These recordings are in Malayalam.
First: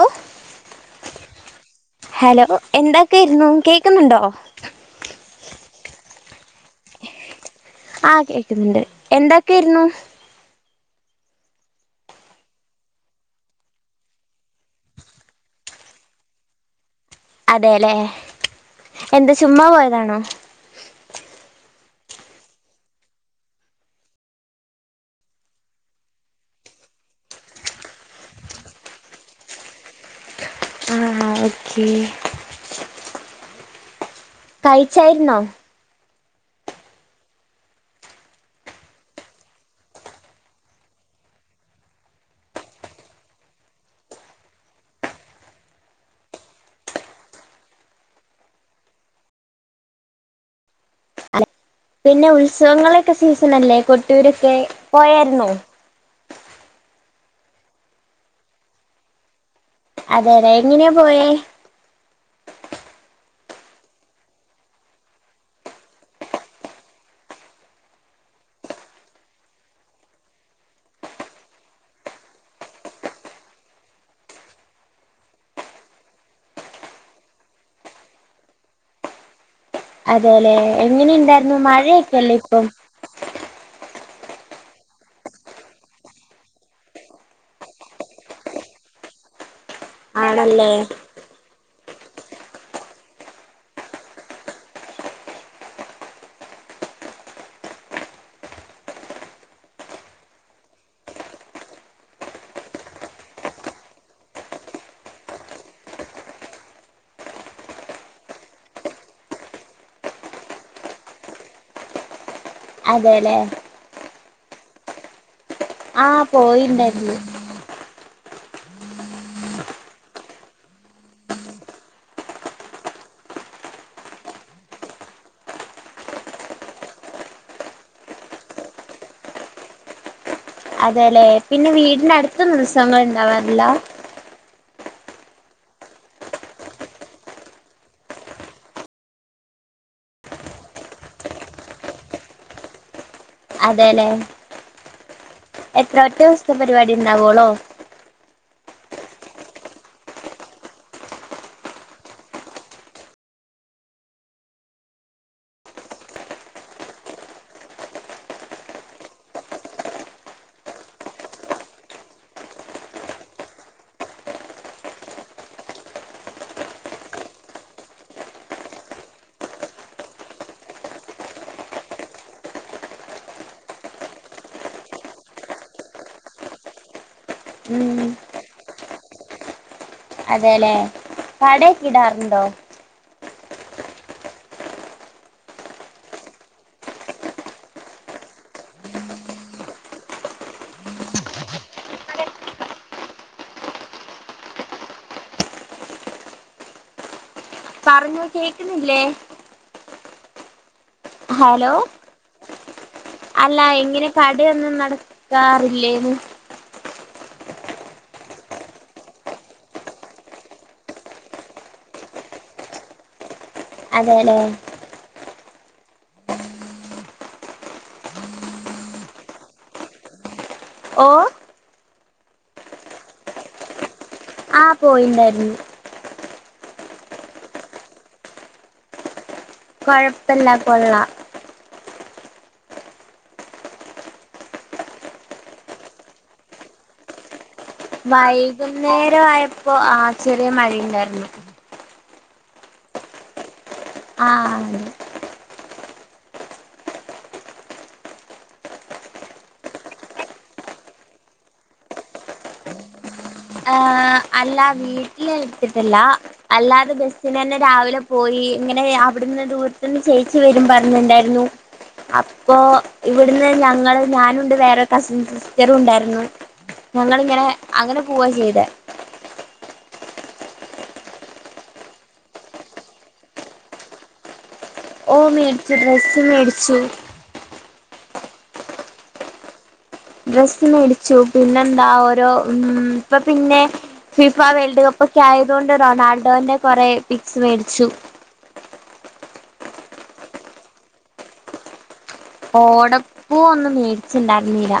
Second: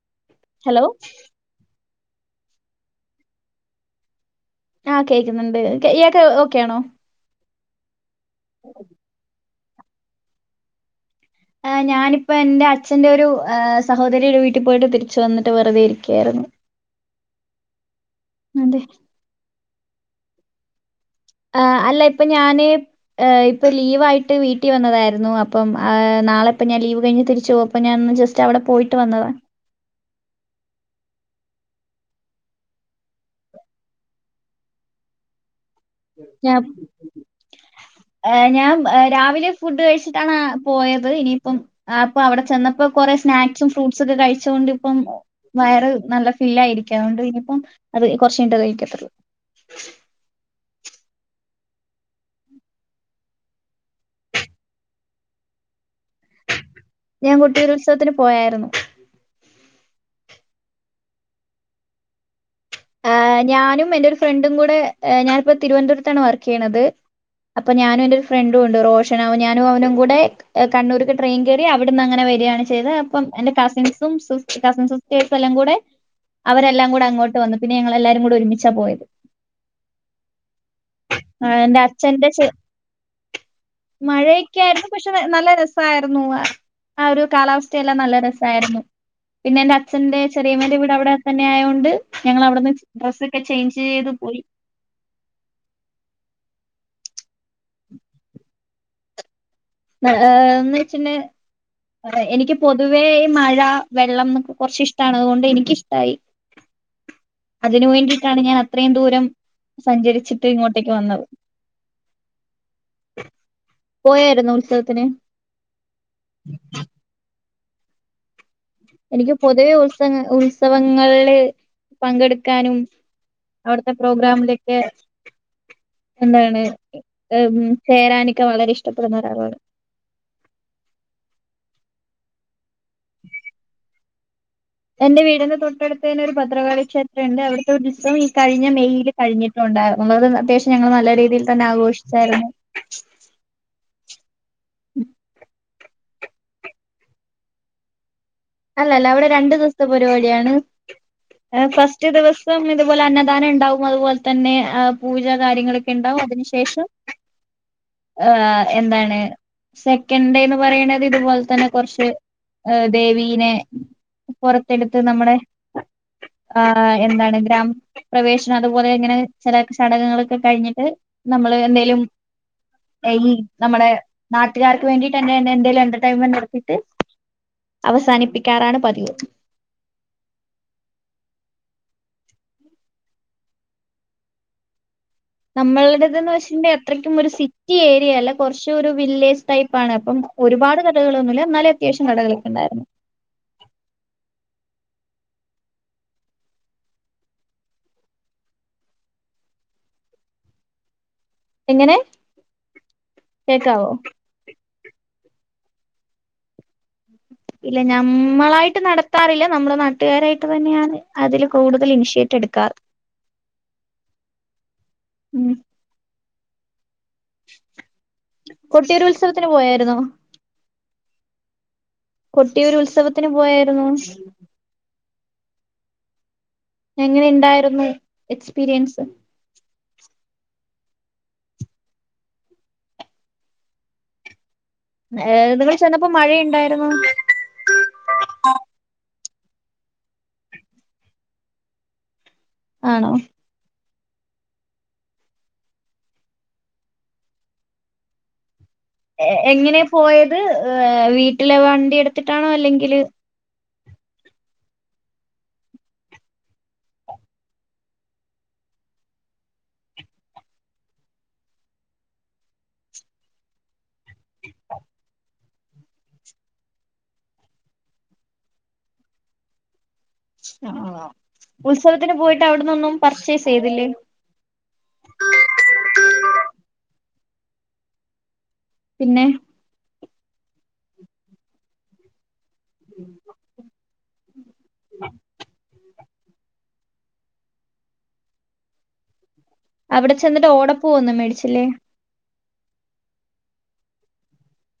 ഓ ഹലോ ഹലോ എന്തക്കയിരുന്നു കേക്കുന്നുണ്ടോ ആഹ കേക്കുന്നുണ്ട് ഇയാക്ക് ഓക്കെയാണോ ആഹ കേക്കുന്നുണ്ട് എന്താ കിരുന്നു ആഹ് ഞാനിപ്പോ എന്റ അച്ഛന്റെ ഒരു സഹോദരിയുടെ വീട്ടിൽ പോയിട്ട് തിരിച്ച് വന്നിട്ട് വെറുതെ ഇരിക്കാര്ന്നു അതെല്ലെ എന്താ ചുമ്മാ പോയ ഇതാണോ ആഹ് അല്ല ഇപ്പൊ ഞാന് ഏഹ് ഇപ്പൊ ലീവായിട്ട് വീട്ടിൽ വന്നതായിരുന്നു അപ്പം ആ നാളെ ഇപ്പ ഞാൻ ലീവ് കഴിഞ്ഞ് തിരിച്ചു പോം അപ്പൊ ഞാൻ ജസ്റ്റ് അവിടെ പോയിട്ട് വന്നതാ. ഒകെ കഴിച്ചായിരുന്നോ ഞാ ഏ ഞാൻ രാവിലെ ഫുഡ് കഴിച്ചിട്ടാണ് പോയത് ഇനിയിപ്പം അപ്പൊ അവിടെ ചെന്നപ്പോ കൊറെ സ്നാക്സും ഫ്രൂട്ട്സക്കെ കഴിച്ചൊണ്ട് ഇപ്പം വയറ് നല്ല ഫില്ലായിരിക്ക അതോണ്ട് ഇനിയിപ്പം അത് കൊറച്ച് കഴിഞ്ഞട്ടെ കൈക്കത്തുള്ളൂ. അ പിന്നെ ഉത്സവങ്ങളൊക്കെ സീസൺ അല്ലേ കൊട്ടൂരൊക്കെ പോയായിര്ന്നോ ഞാൻ കൊട്ടിയൂരു ഉത്സവത്തിന് പോയായിര്ന്നു അതെ അതെ എങ്ങനെയാ പോയേ അ ഞാനും എന്റെ ഒരു ഫ്രണ്ടും കൂടെ ഏ ഞാനിപ്പോ തിരുവനന്തപുരത്താണ് വർക്ക് ചെയ്യുന്നത് അപ്പ ഞാനും എൻന്റെ ഒരു ഫ്രണ്ടും ഉണ്ട് റോഷൻ ഞാനും അവനും കൂടെ കണ്ണൂർക്ക് ട്രെയിൻ കയറി അവിടുന്ന് അങ്ങനെ വരിയാണ് ചെയ്തേ അപ്പം എന്റെ കസിൻസും സിൻ സിസ്റ്റേഴ്സ് എല്ലാം കൂടെ അവരെല്ലാം കൂടെ അങ്ങോട്ട് വന്ന് പിന്ന ഞങ്ങളല്ലാരും കൂടെ ഒരുമിച്ചാ പോയത് അതേലെ എങ്ങനെയുണ്ടായിരുന്നു ആഹ് എന്റെ മഴയൊക്കെല്ലേ ഇപ്പം മഴയ്ക്കായിര്ന്നു പക്ഷെ നല്ല രസായിരുന്നു ആ ആഹ് ഒരു കാലാവസ്ഥയെല്ലാം നല്ല രസായിരുന്നു. പിന്ന എൻന്റച്ഛന്റെ ആണല്ലേ ചെറിയമേന്റ വീട് അവിടെ തന്നെ ആയോണ്ട് ഞങ്ങൾ അവിട്ന്ന് ഡ്രസ്സൊക്കെ ചേഞ്ച് ചെയ്ത് പോയി [inaudible] അ ആ എന്ന് വെച്ച്ണ്ടേ എനിക്ക് പൊതുവേ മഴ വെള്ളം എന്നൊക്കെ കൊറച്ച് ഇഷ്ടാണ് അതുകൊണ്ട് എനിക്കിഷ്ടായി അതിന് വേണ്ടിട്ടാണ് ഞാൻ അത്രയും ദൂരം സഞ്ചരിച്ചിട്ട് ഇങ്ങോട്ടേക്ക് വന്നത്. അതെല്ലേ പോയായിരുന്നു ഉത്സവത്തിന് ആഹ് പോയിണ്ടായിര്ന്നു എനിക്ക് പൊതുവെ ഉത്സ ഉത്സവങ്ങളില് പങ്കെടുക്കാനും അവിട്ത്തെ പ്രോഗ്രാമിലക്കെ എന്താണ് ഉം ചേരാനൊക്കെ വളരെ ഇഷ്ടപ്പെടുന്ന ഒരാളാണ് അതേലെ പിന്നെ വീടിന്റെ അടുത്തുന്നും ഉത്സവങ്ങൾ ഇണ്ടാവാറില്ലാ എന്റെ വീടിന്റെ തൊട്ടടുത്ത് തന്നെ ഒരു ഭദ്രകാളി ക്ഷേത്രം ഉണ്ട് അവിടുത്തെ ഉത്സവം കഴിഞ്ഞ മെയിൽ കഴിഞ്ഞിട്ടുണ്ടായിരുന്നുള്ളു അത് അത്യാവശ്യം ഞങ്ങൾ നല്ല രീതിയിൽ തന്നെ ആഘോഷിച്ചായിര്ന്നു അതേലെ [inaudible] എത്ര ഒറ്റ ദിവസത്ത പരിപാടി ഇണ്ടാവോളോ അല്ലല്ല അവിടെ രണ്ടു ദിവസത്തെ പരിപാടിയാണ് ഫസ്റ്റ് ദിവസം ഇതുപോലെ അന്നദാനം ഉണ്ടാവും അതുപോലെ തന്നെ പൂജ കാര്യങ്ങളൊക്കെ ഇണ്ടാവും അതിനു ശേഷം ആഹ് എന്താണ് സെക്കൻഡേന്ന് പറയണത് ഇതുപോലെ തന്നെ കുറച്ച് ദേവി പിന്നെ പുറത്തെടുത്ത് നമ്മുടെ എന്താണ് ഗ്രാ പ്രവേശനം അതുപോലെ അങ്ങനെ ചെല ചടങ്ങളൊക്കെ കഴിഞ്ഞിട്ട് നമ്മള് എന്തേലും ഈ നമ്മുടെ നാട്ടുകാർക്ക് വേണ്ടിട്ട് എന്തേലും എന്റർടൈൻമെന്റ് നടത്തീട്ട് അവ ഉം അവസാനിപ്പിക്കാറാണ് പതിവ് അതെല്ലേ കട ഒകെ ഇടാറുണ്ടോ നമ്മൾടതന്ന് വെച്ചിട്ടുണ്ടെ അത്രയ്ക്കും ഒരു സിറ്റി ഏരിയ അല്ല കൊറച്ച് ഒരു വില്ലേജ് ടൈപ്പ് ആണ് അപ്പം ഒരുപാട് കടകളൊന്നുല്ല എന്നാലും അത്യാവശ്യം കടകൾ ഒകെ ഉണ്ടായിരുന്നു പറഞ്ഞു കേക്കുന്നില്ലേ ഹലോ എങ്ങനെ അല്ല കേക്കാവോ എങ്ങനെ [unintelligible] കാറില്ലേന്ന് ഇല്ല നഞമ്മളായിട്ട് നടത്താറില്ല നമ്മളെ നാട്ടുകാരായിട്ട് തന്നെയാണ് അതില് കൂടുതൽ ഇനിഷ്യേറ്റവ് എടുക്കാറ് അതേലെ ഉം കൊട്ടിയൂരു ഉത്സവത്തിന് പോയായിരുന്നോ ഓ കൊട്ടിയൂരു ഉത്സവത്തിന് പോയായിരുന്നു ആഹ് പോയിണ്ടായിര്ന്നു എങ്ങനെ ഇണ്ടായിരുന്നു എക്സ്പീരിയൻസ് കൊഴപ്പില്ലാ കൊള്ളാ ഏർ നിങ്ങെ ചെന്നപ്പോ മഴയുണ്ടായിരുന്നു വൈകുന്നേരം രയപ്പോ ആ ചെറിയ മഴയുണ്ടായിരുന്നു ആണോ ആഹ എങ്ങനെ പോയത് ഏ വീട്ടിലെ വണ്ടി എടുത്തിട്ടാണോ അല്ലെങ്കില് ഹ അല്ല വീട്ടിൽ എടുത്തിട്ടില്ല അല്ലാതെ ബസിന് തന്നെ രാവിലെ പോയി ഇങ്ങനെ അവിടുന്ന് ദൂരത്തന്ന് ചേച്ചി വരും ന്ന് പറഞ്ഞിണ്ടായിരുന്നു അപ്പോ ഇവിടുന്ന് ഞങ്ങള് ഞാനുണ്ട് വേറെ കസിൻസ് ചെറവുണ്ടായിരുന്നു ഞങ്ങളിങ്ങനെ അങ്ങനെ പോക ചെയ്ത് ആ ഉത്സവത്തിന് പോയിട്ട് അവിടന്നൊന്നും പർച്ചേസ് ചെയ്തില്ലേ ഓ മേടിച്ചു ഡ്രസ്സ് മേടിച്ചു പിന്നെ ഡ്രസ്സ് മേടിച്ചു പിന്നെന്താ ഓരോ ഉ ഇപ്പൊ പിന്നെ ഫിഫ വേൾഡ് കപ്പ് ഒക്കെ ആയത് കൊണ്ട് റൊണാൾഡോന്റെ കുറെ പിക്സ് മേടിച്ചു അവിടെ ചെന്നിട്ട് ഓടപ്പൂഒന്നും മേടിച്ചില്ലേ ഓടപ്പൂ ഒന്നും മേടിച്ചുണ്ടായിരുന്നീല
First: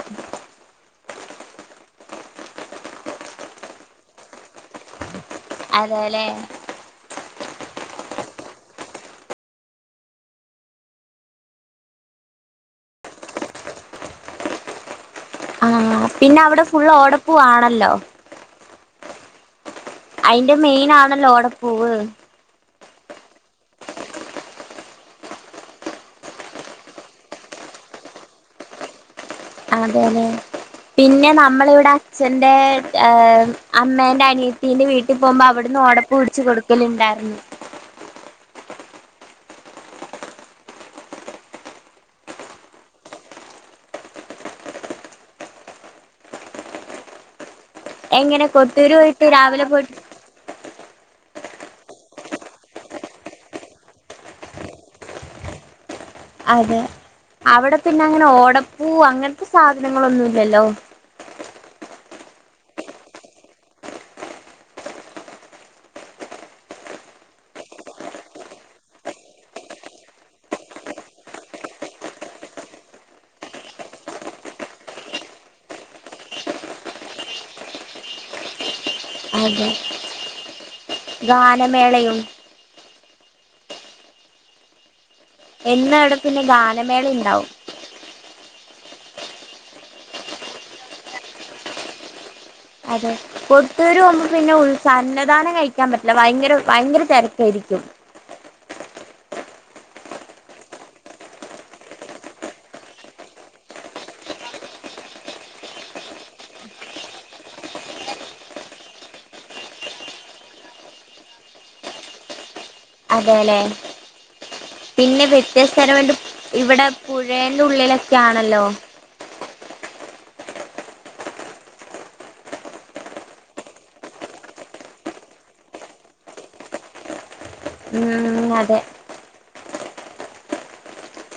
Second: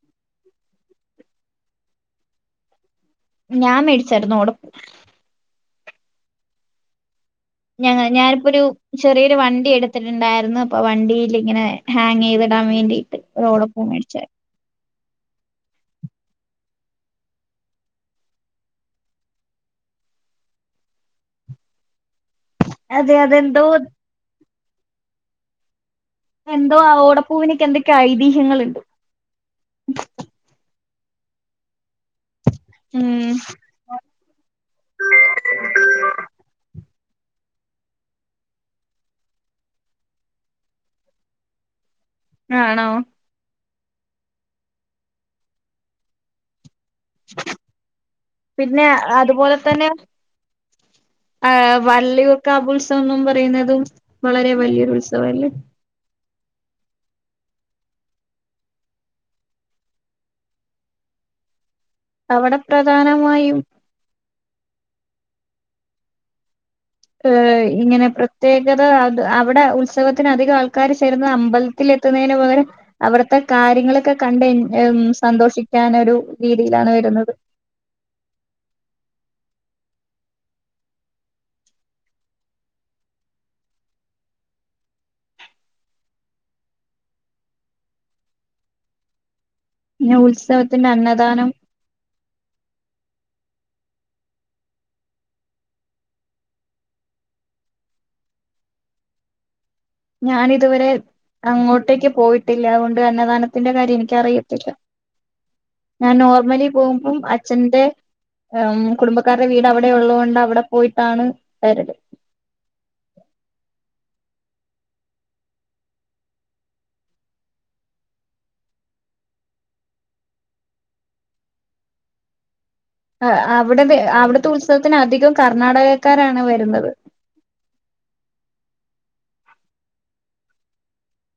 ഞാൻ മേടിച്ചായിരുന്നു ഓടപ്പു അതെല്ലെ ഞങ്ങ ഞാനിപ്പോ ഒരു ചെറിയൊരു വണ്ടി എടുത്തിട്ടുണ്ടായിരുന്നു അപ്പൊ വണ്ടിൽ ഇങ്ങനെ ഹാങ് ചെയ്തിടാൻ വേണ്ടിട്ട് ഒരു ഓടപ്പൂ മേടിചാർന്നു ആഹ പിന്നെ അവിടെ ഫുള്ള് ഓടപ്പുവാണല്ലോ അയിന്റെ മെയിൻ ആണല്ലോടപ്പൂവ് അതെ അതെ എന്തോ എന്തോ ആ ഓടപ്പൂവിനക്ക് എന്തൊക്കെയ ഐതിഹ്യങ്ങളുണ്ട് അതെലെ പിന്നെ നമ്മൾ ഇവിടെ അച്ഛന്റെ ഉം അമ്മേന്റെ അനിയത്തിന്റെ വീട്ടിൽ പോകുമ്പോൾ അവിടുന്ന് ഓടപ്പു ഒടിച്ച് കൊടുക്കലുണ്ടായിരുന്നു ഉം ആണോ [unintelligible] എങ്ങനെ കൊത്തൂര് പോയിട്ട് രാവിലെ പോയിട്ട് ആ വള്ളിയൂർകാവ് ഉത്സവോന്ന് പറയുന്നതും വളരെ വലിയൊരു ഉത്സവല്ലേ അതെ അവിടെ പിന്നെ അങ്ങനെ ഓടപ്പൂ അങ്ങനത്തെ സാധനങ്ങളൊന്നുംല്ലല്ലോ അവിടെ പ്രധാനമായും ഏ ഇങ്ങനെ പ്രത്യേകത അത് അവിടെ ഉത്സവത്തിന് അധികം ആൾക്കാര് ചേർന്ന് അമ്പലത്തിൽ എത്തുന്നതിന് പകരം അവിടുത്തെ കാര്യങ്ങളൊക്കെ കണ്ട് എൻ സന്തോഷിക്കാനൊരു രീതിയിലാണ് വരുന്നത്. അതെ ഗാനമേളയും എന്നും അവിടെ പിന്നെ ഗാനമേളയുണ്ടാവും. പിന്നെ ഉത്സവത്തിന്റെ അന്നദാനം അതെ കൊട്ടൂരു പോവുമ്പോ പിന്നെ ഉത്സ സ അന്നധാനം കഴിക്കാൻ പറ്റില്ല ഭയങ്കര ഭയങ്കര തിരക്കായിരിക്കും. ഞാനിതുവരെ അങ്ങോട്ടേക്ക് പോയിട്ടില്ല അതുകൊണ്ട് അന്നദാനത്തിന്റെ കാര്യം എനിക്കറിയത്തില്ല. ഞാൻ നോർമലി പോകുമ്പം അച്ഛന്റെ കുടുംബക്കാരുടെ വീട് അവിടെ ഉള്ളത് കൊണ്ട് അവിടെ പോയിട്ടാണ് വരല് അതെല്ലെ പിന്നെ വ്യത്യസ്ഥരംണ്ട് ഇവിടെ പുഴേന്റെ ഉള്ളിലൊക്കെ ആണല്ലോ ആ അവിടത്തെ അവിടുത്തെ ഉത്സവത്തിന് അധികം കർണാടകക്കാരാണ് വരുന്നത്. മം അതെ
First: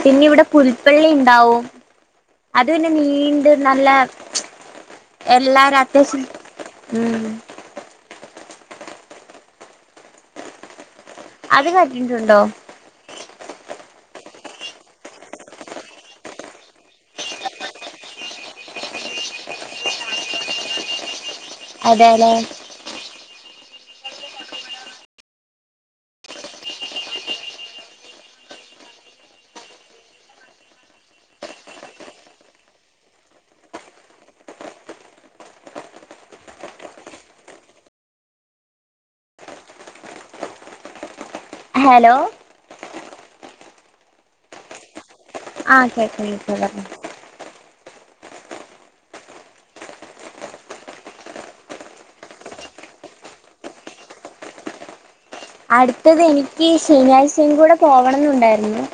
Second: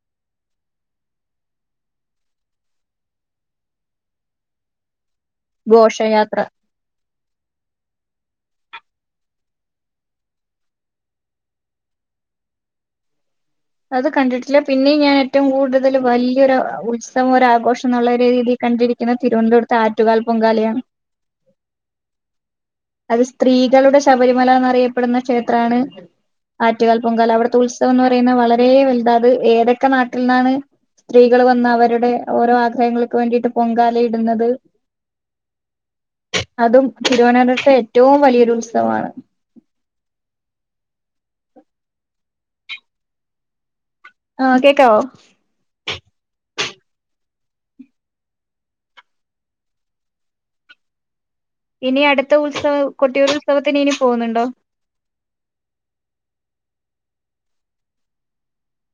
പിന്നെ ഇവിടെ പുൽപ്പള്ളി ഉണ്ടാവും അത് പിന്നെ നീണ്ട് നല്ല എല്ലാരും അത്യാവശ്യം ഘോഷയാത്ര ഉം അത് കണ്ടിട്ടുണ്ടോ അത് കണ്ടിട്ടില്ല പിന്നെയും ഞാൻ ഏറ്റവും കൂടുതല് വലിയൊരു ഉത്സവം ഒരാഘോഷം എന്നുള്ള രീതിയിൽ കണ്ടിരിക്കുന്നത് തിരുവനന്തപുരത്തെ ആറ്റുകാൽ പൊങ്കാലയാണ്. അതെ അതെ അത് സ്ത്രീകളുടെ ശബരിമലാന്നറിയപ്പെടുന്ന ക്ഷേത്രാണ് ആറ്റുകാൽ പൊങ്കാല അവിടുത്തെ ഉത്സവംന്ന് പറയുന്നത് വളരെ വലുത അത് ഏതൊക്കെ നാട്ടിൽ നിന്നാണ് സ്ത്രീകൾ വന്ന് അവരുടെ ഓരോ ആഗ്രഹങ്ങൾക്ക് വേണ്ടിട്ട് പൊങ്കാല ഇടുന്നത് അതും തിരുവന ത്തെ ഏറ്റവും വലിയൊരു ഉത്സവമാണ് ഹലോ ആ കേക്കാവോ? ആ കേക്കാം കേക്കാം കേക്കാം ഇനി അടുത്ത ഉത്സവം കൊട്ടിയൂർ ഉത്സവത്തിന് ഇനി പോന്നുണ്ടോ അടുത്തത് എനിക്ക് ശനിയാഴ്ചയും കൂടെ പോവണംന്നുണ്ടായിരുന്നു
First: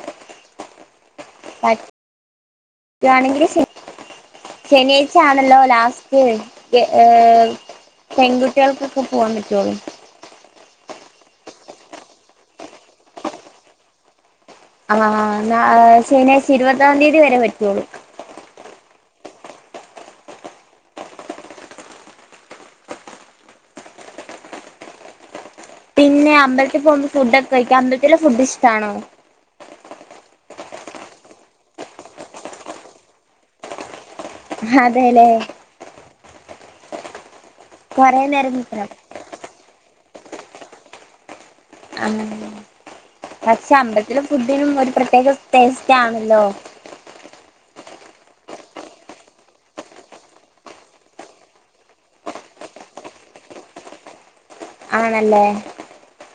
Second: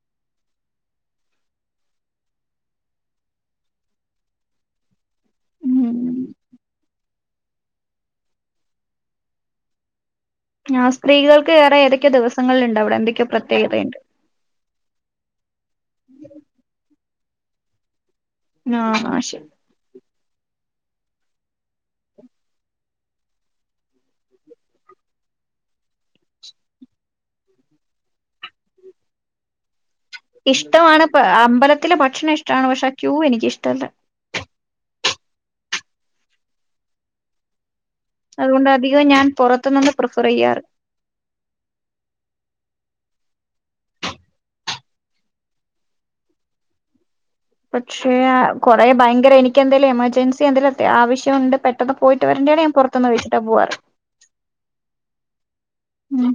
പറ്റുവാണെങ്കിൽ ശനിയാഴ് ആണല്ലോ ഉം ലാസ്റ്റ് ഏ പെൺകുട്ടികൾക്കൊക്കെ പോവാൻ പറ്റുള്ളു ആ സ്ത്രീകൾക്ക് വേറെ ഏതൊക്കെയോ ദിവസങ്ങളിലുണ്ട് അവിടെ എന്തൊക്കെയോ പ്രത്യേകതയുണ്ട്. ആ ന ശനിയാഴ്ച ഇരുപതാം തീയ തി വരേ പറ്റുള്ളൂ ആ ശെ പിന്നെ അമ്പലത്തി പോകുമ്പം ഫുഡൊക്കെ കഴിക്കാം അമ്പലത്തിലെ ഫുഡിഷ്ടാണോ? ഇഷ്ടമാണ് പ അമ്പലത്തിലെ ഭക്ഷണം ഇഷ്ടമാണ് പക്ഷെ ആ ക്യൂ എനിക്കിഷ്ടല്ല. അതേല്ലേ നേരം അതുകൊണ്ട് നിക്കണം അധികോം ഞാൻ പുറത്തുനിന്ന് പ്രിഫറ് ചെയ്യാറ് ആ പക്ഷെ അമ്പലത്തിലെ ഫുഡിനും ഒരു പ്രത്യേക ടേസ്റ്റ് ആണല്ലോ. പക്ഷേ കുറേ ഭയങ്കര എനിക്ക് എന്തേലും എമർജൻസി എന്തേലും അത്യാ ആവശ്യമുണ്ട് പെട്ടെന്ന് പോയിട്ട് വരണ്ടെയാണെ ഞാൻ പുറത്തൂന്ന് കഴിച്ചിട്ടാ പോവാറ്. ആണല്ലേ ഉം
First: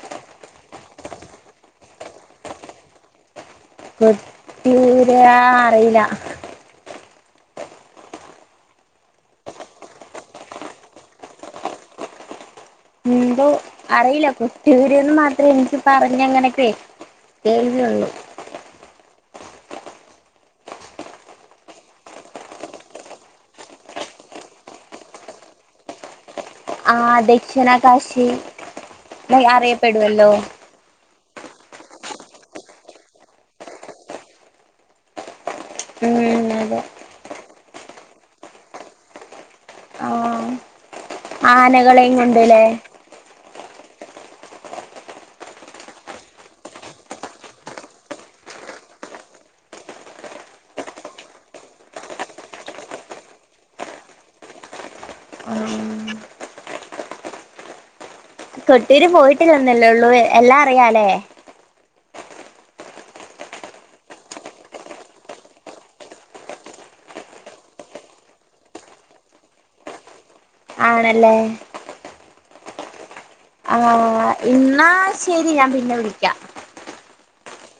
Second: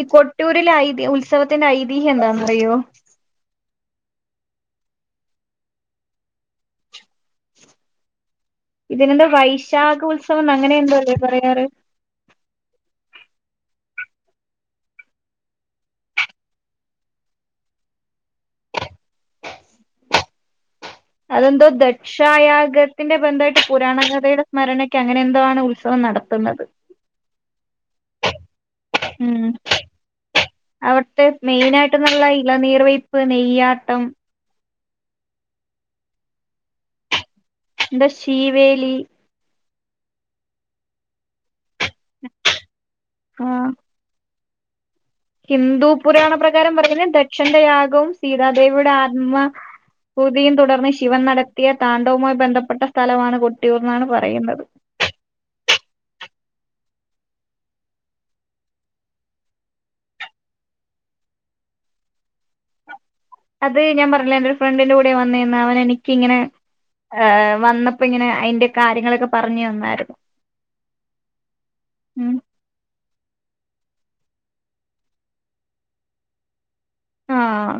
ഈ കൊട്ടിയൂരിലെ ഐതി ഉത്സവത്തിന്റെ ഐതിഹ്യം എന്താന്നറിയോ കൊട്ടിയൂരെ അറിയില്ല ഇതിനെന്തോ വൈശാഖ ഉത്സവന്ന് അങ്ങനെ എന്തോ അല്ലേ പറയാറ്? എന്തോ അറിയില്ല കൊട്ടിയൂരൂന്ന് മാത്രേ എനിക്ക് പറഞ്ഞ് അങ്ങനെ കേട്ട് കേൾവിയുള്ളു അതെന്തോ ദക്ഷായാഗത്തിന്റെ ബന്ധമായിട്ട് പുരാണ കഥയുടെ സ്മരണക്ക് അങ്ങനെ എന്തോ ആണ് ഉത്സവം നട ആ ദക്ഷിണ കാശി അറിയപ്പെടുവല്ലോ ട്ട് മെയിൻ ആയിട്ടെന്നുള്ള ഇളനീർവെയ്പ്പ് നെയ്യാട്ടം ഉം അതെ എന്ത്‌ ശീവേലി ആനെ കളെയും കൊണ്ടോയിലെ ആഹ് ഹിന്ദു പുരാണ പ്രകാരം പറയുന്നത് ദക്ഷന്റെ യാഗവും സീതാദേവിയുടെ ആത്മഭൂതിയും തുടർന്ന് ശിവൻ നടത്തിയ താണ്ഡവുമായി ബന്ധപ്പെട്ട സ്ഥലമാണ് കൊട്ടിയൂർന്നാണ് പറയുന്നത് ആ കൊട്ടിയൂര് പോയിട്ടില്ലന്നല്ലേള്ളൂ എല്ലാ അറിയാലേ അത് ഞാൻ പറഞ്ഞില്ലേ എന്റെ ഒരു ഫ്രണ്ടിന്റെ കൂടെയാ വന്നേന്ന് അവൻ എനിക്കിങ്ങനെ ഏഹ് വന്നപ്പോ ഇങ്ങനെ അയിന്റെ കാര്യങ്ങളൊക്കെ പറഞ്ഞു തന്നാരുന്നു ആണല്ലേ ആഹ് ഇന്നാ ശെരി ഞാൻ പിന്നെ വിളിക്കാം ആഹ്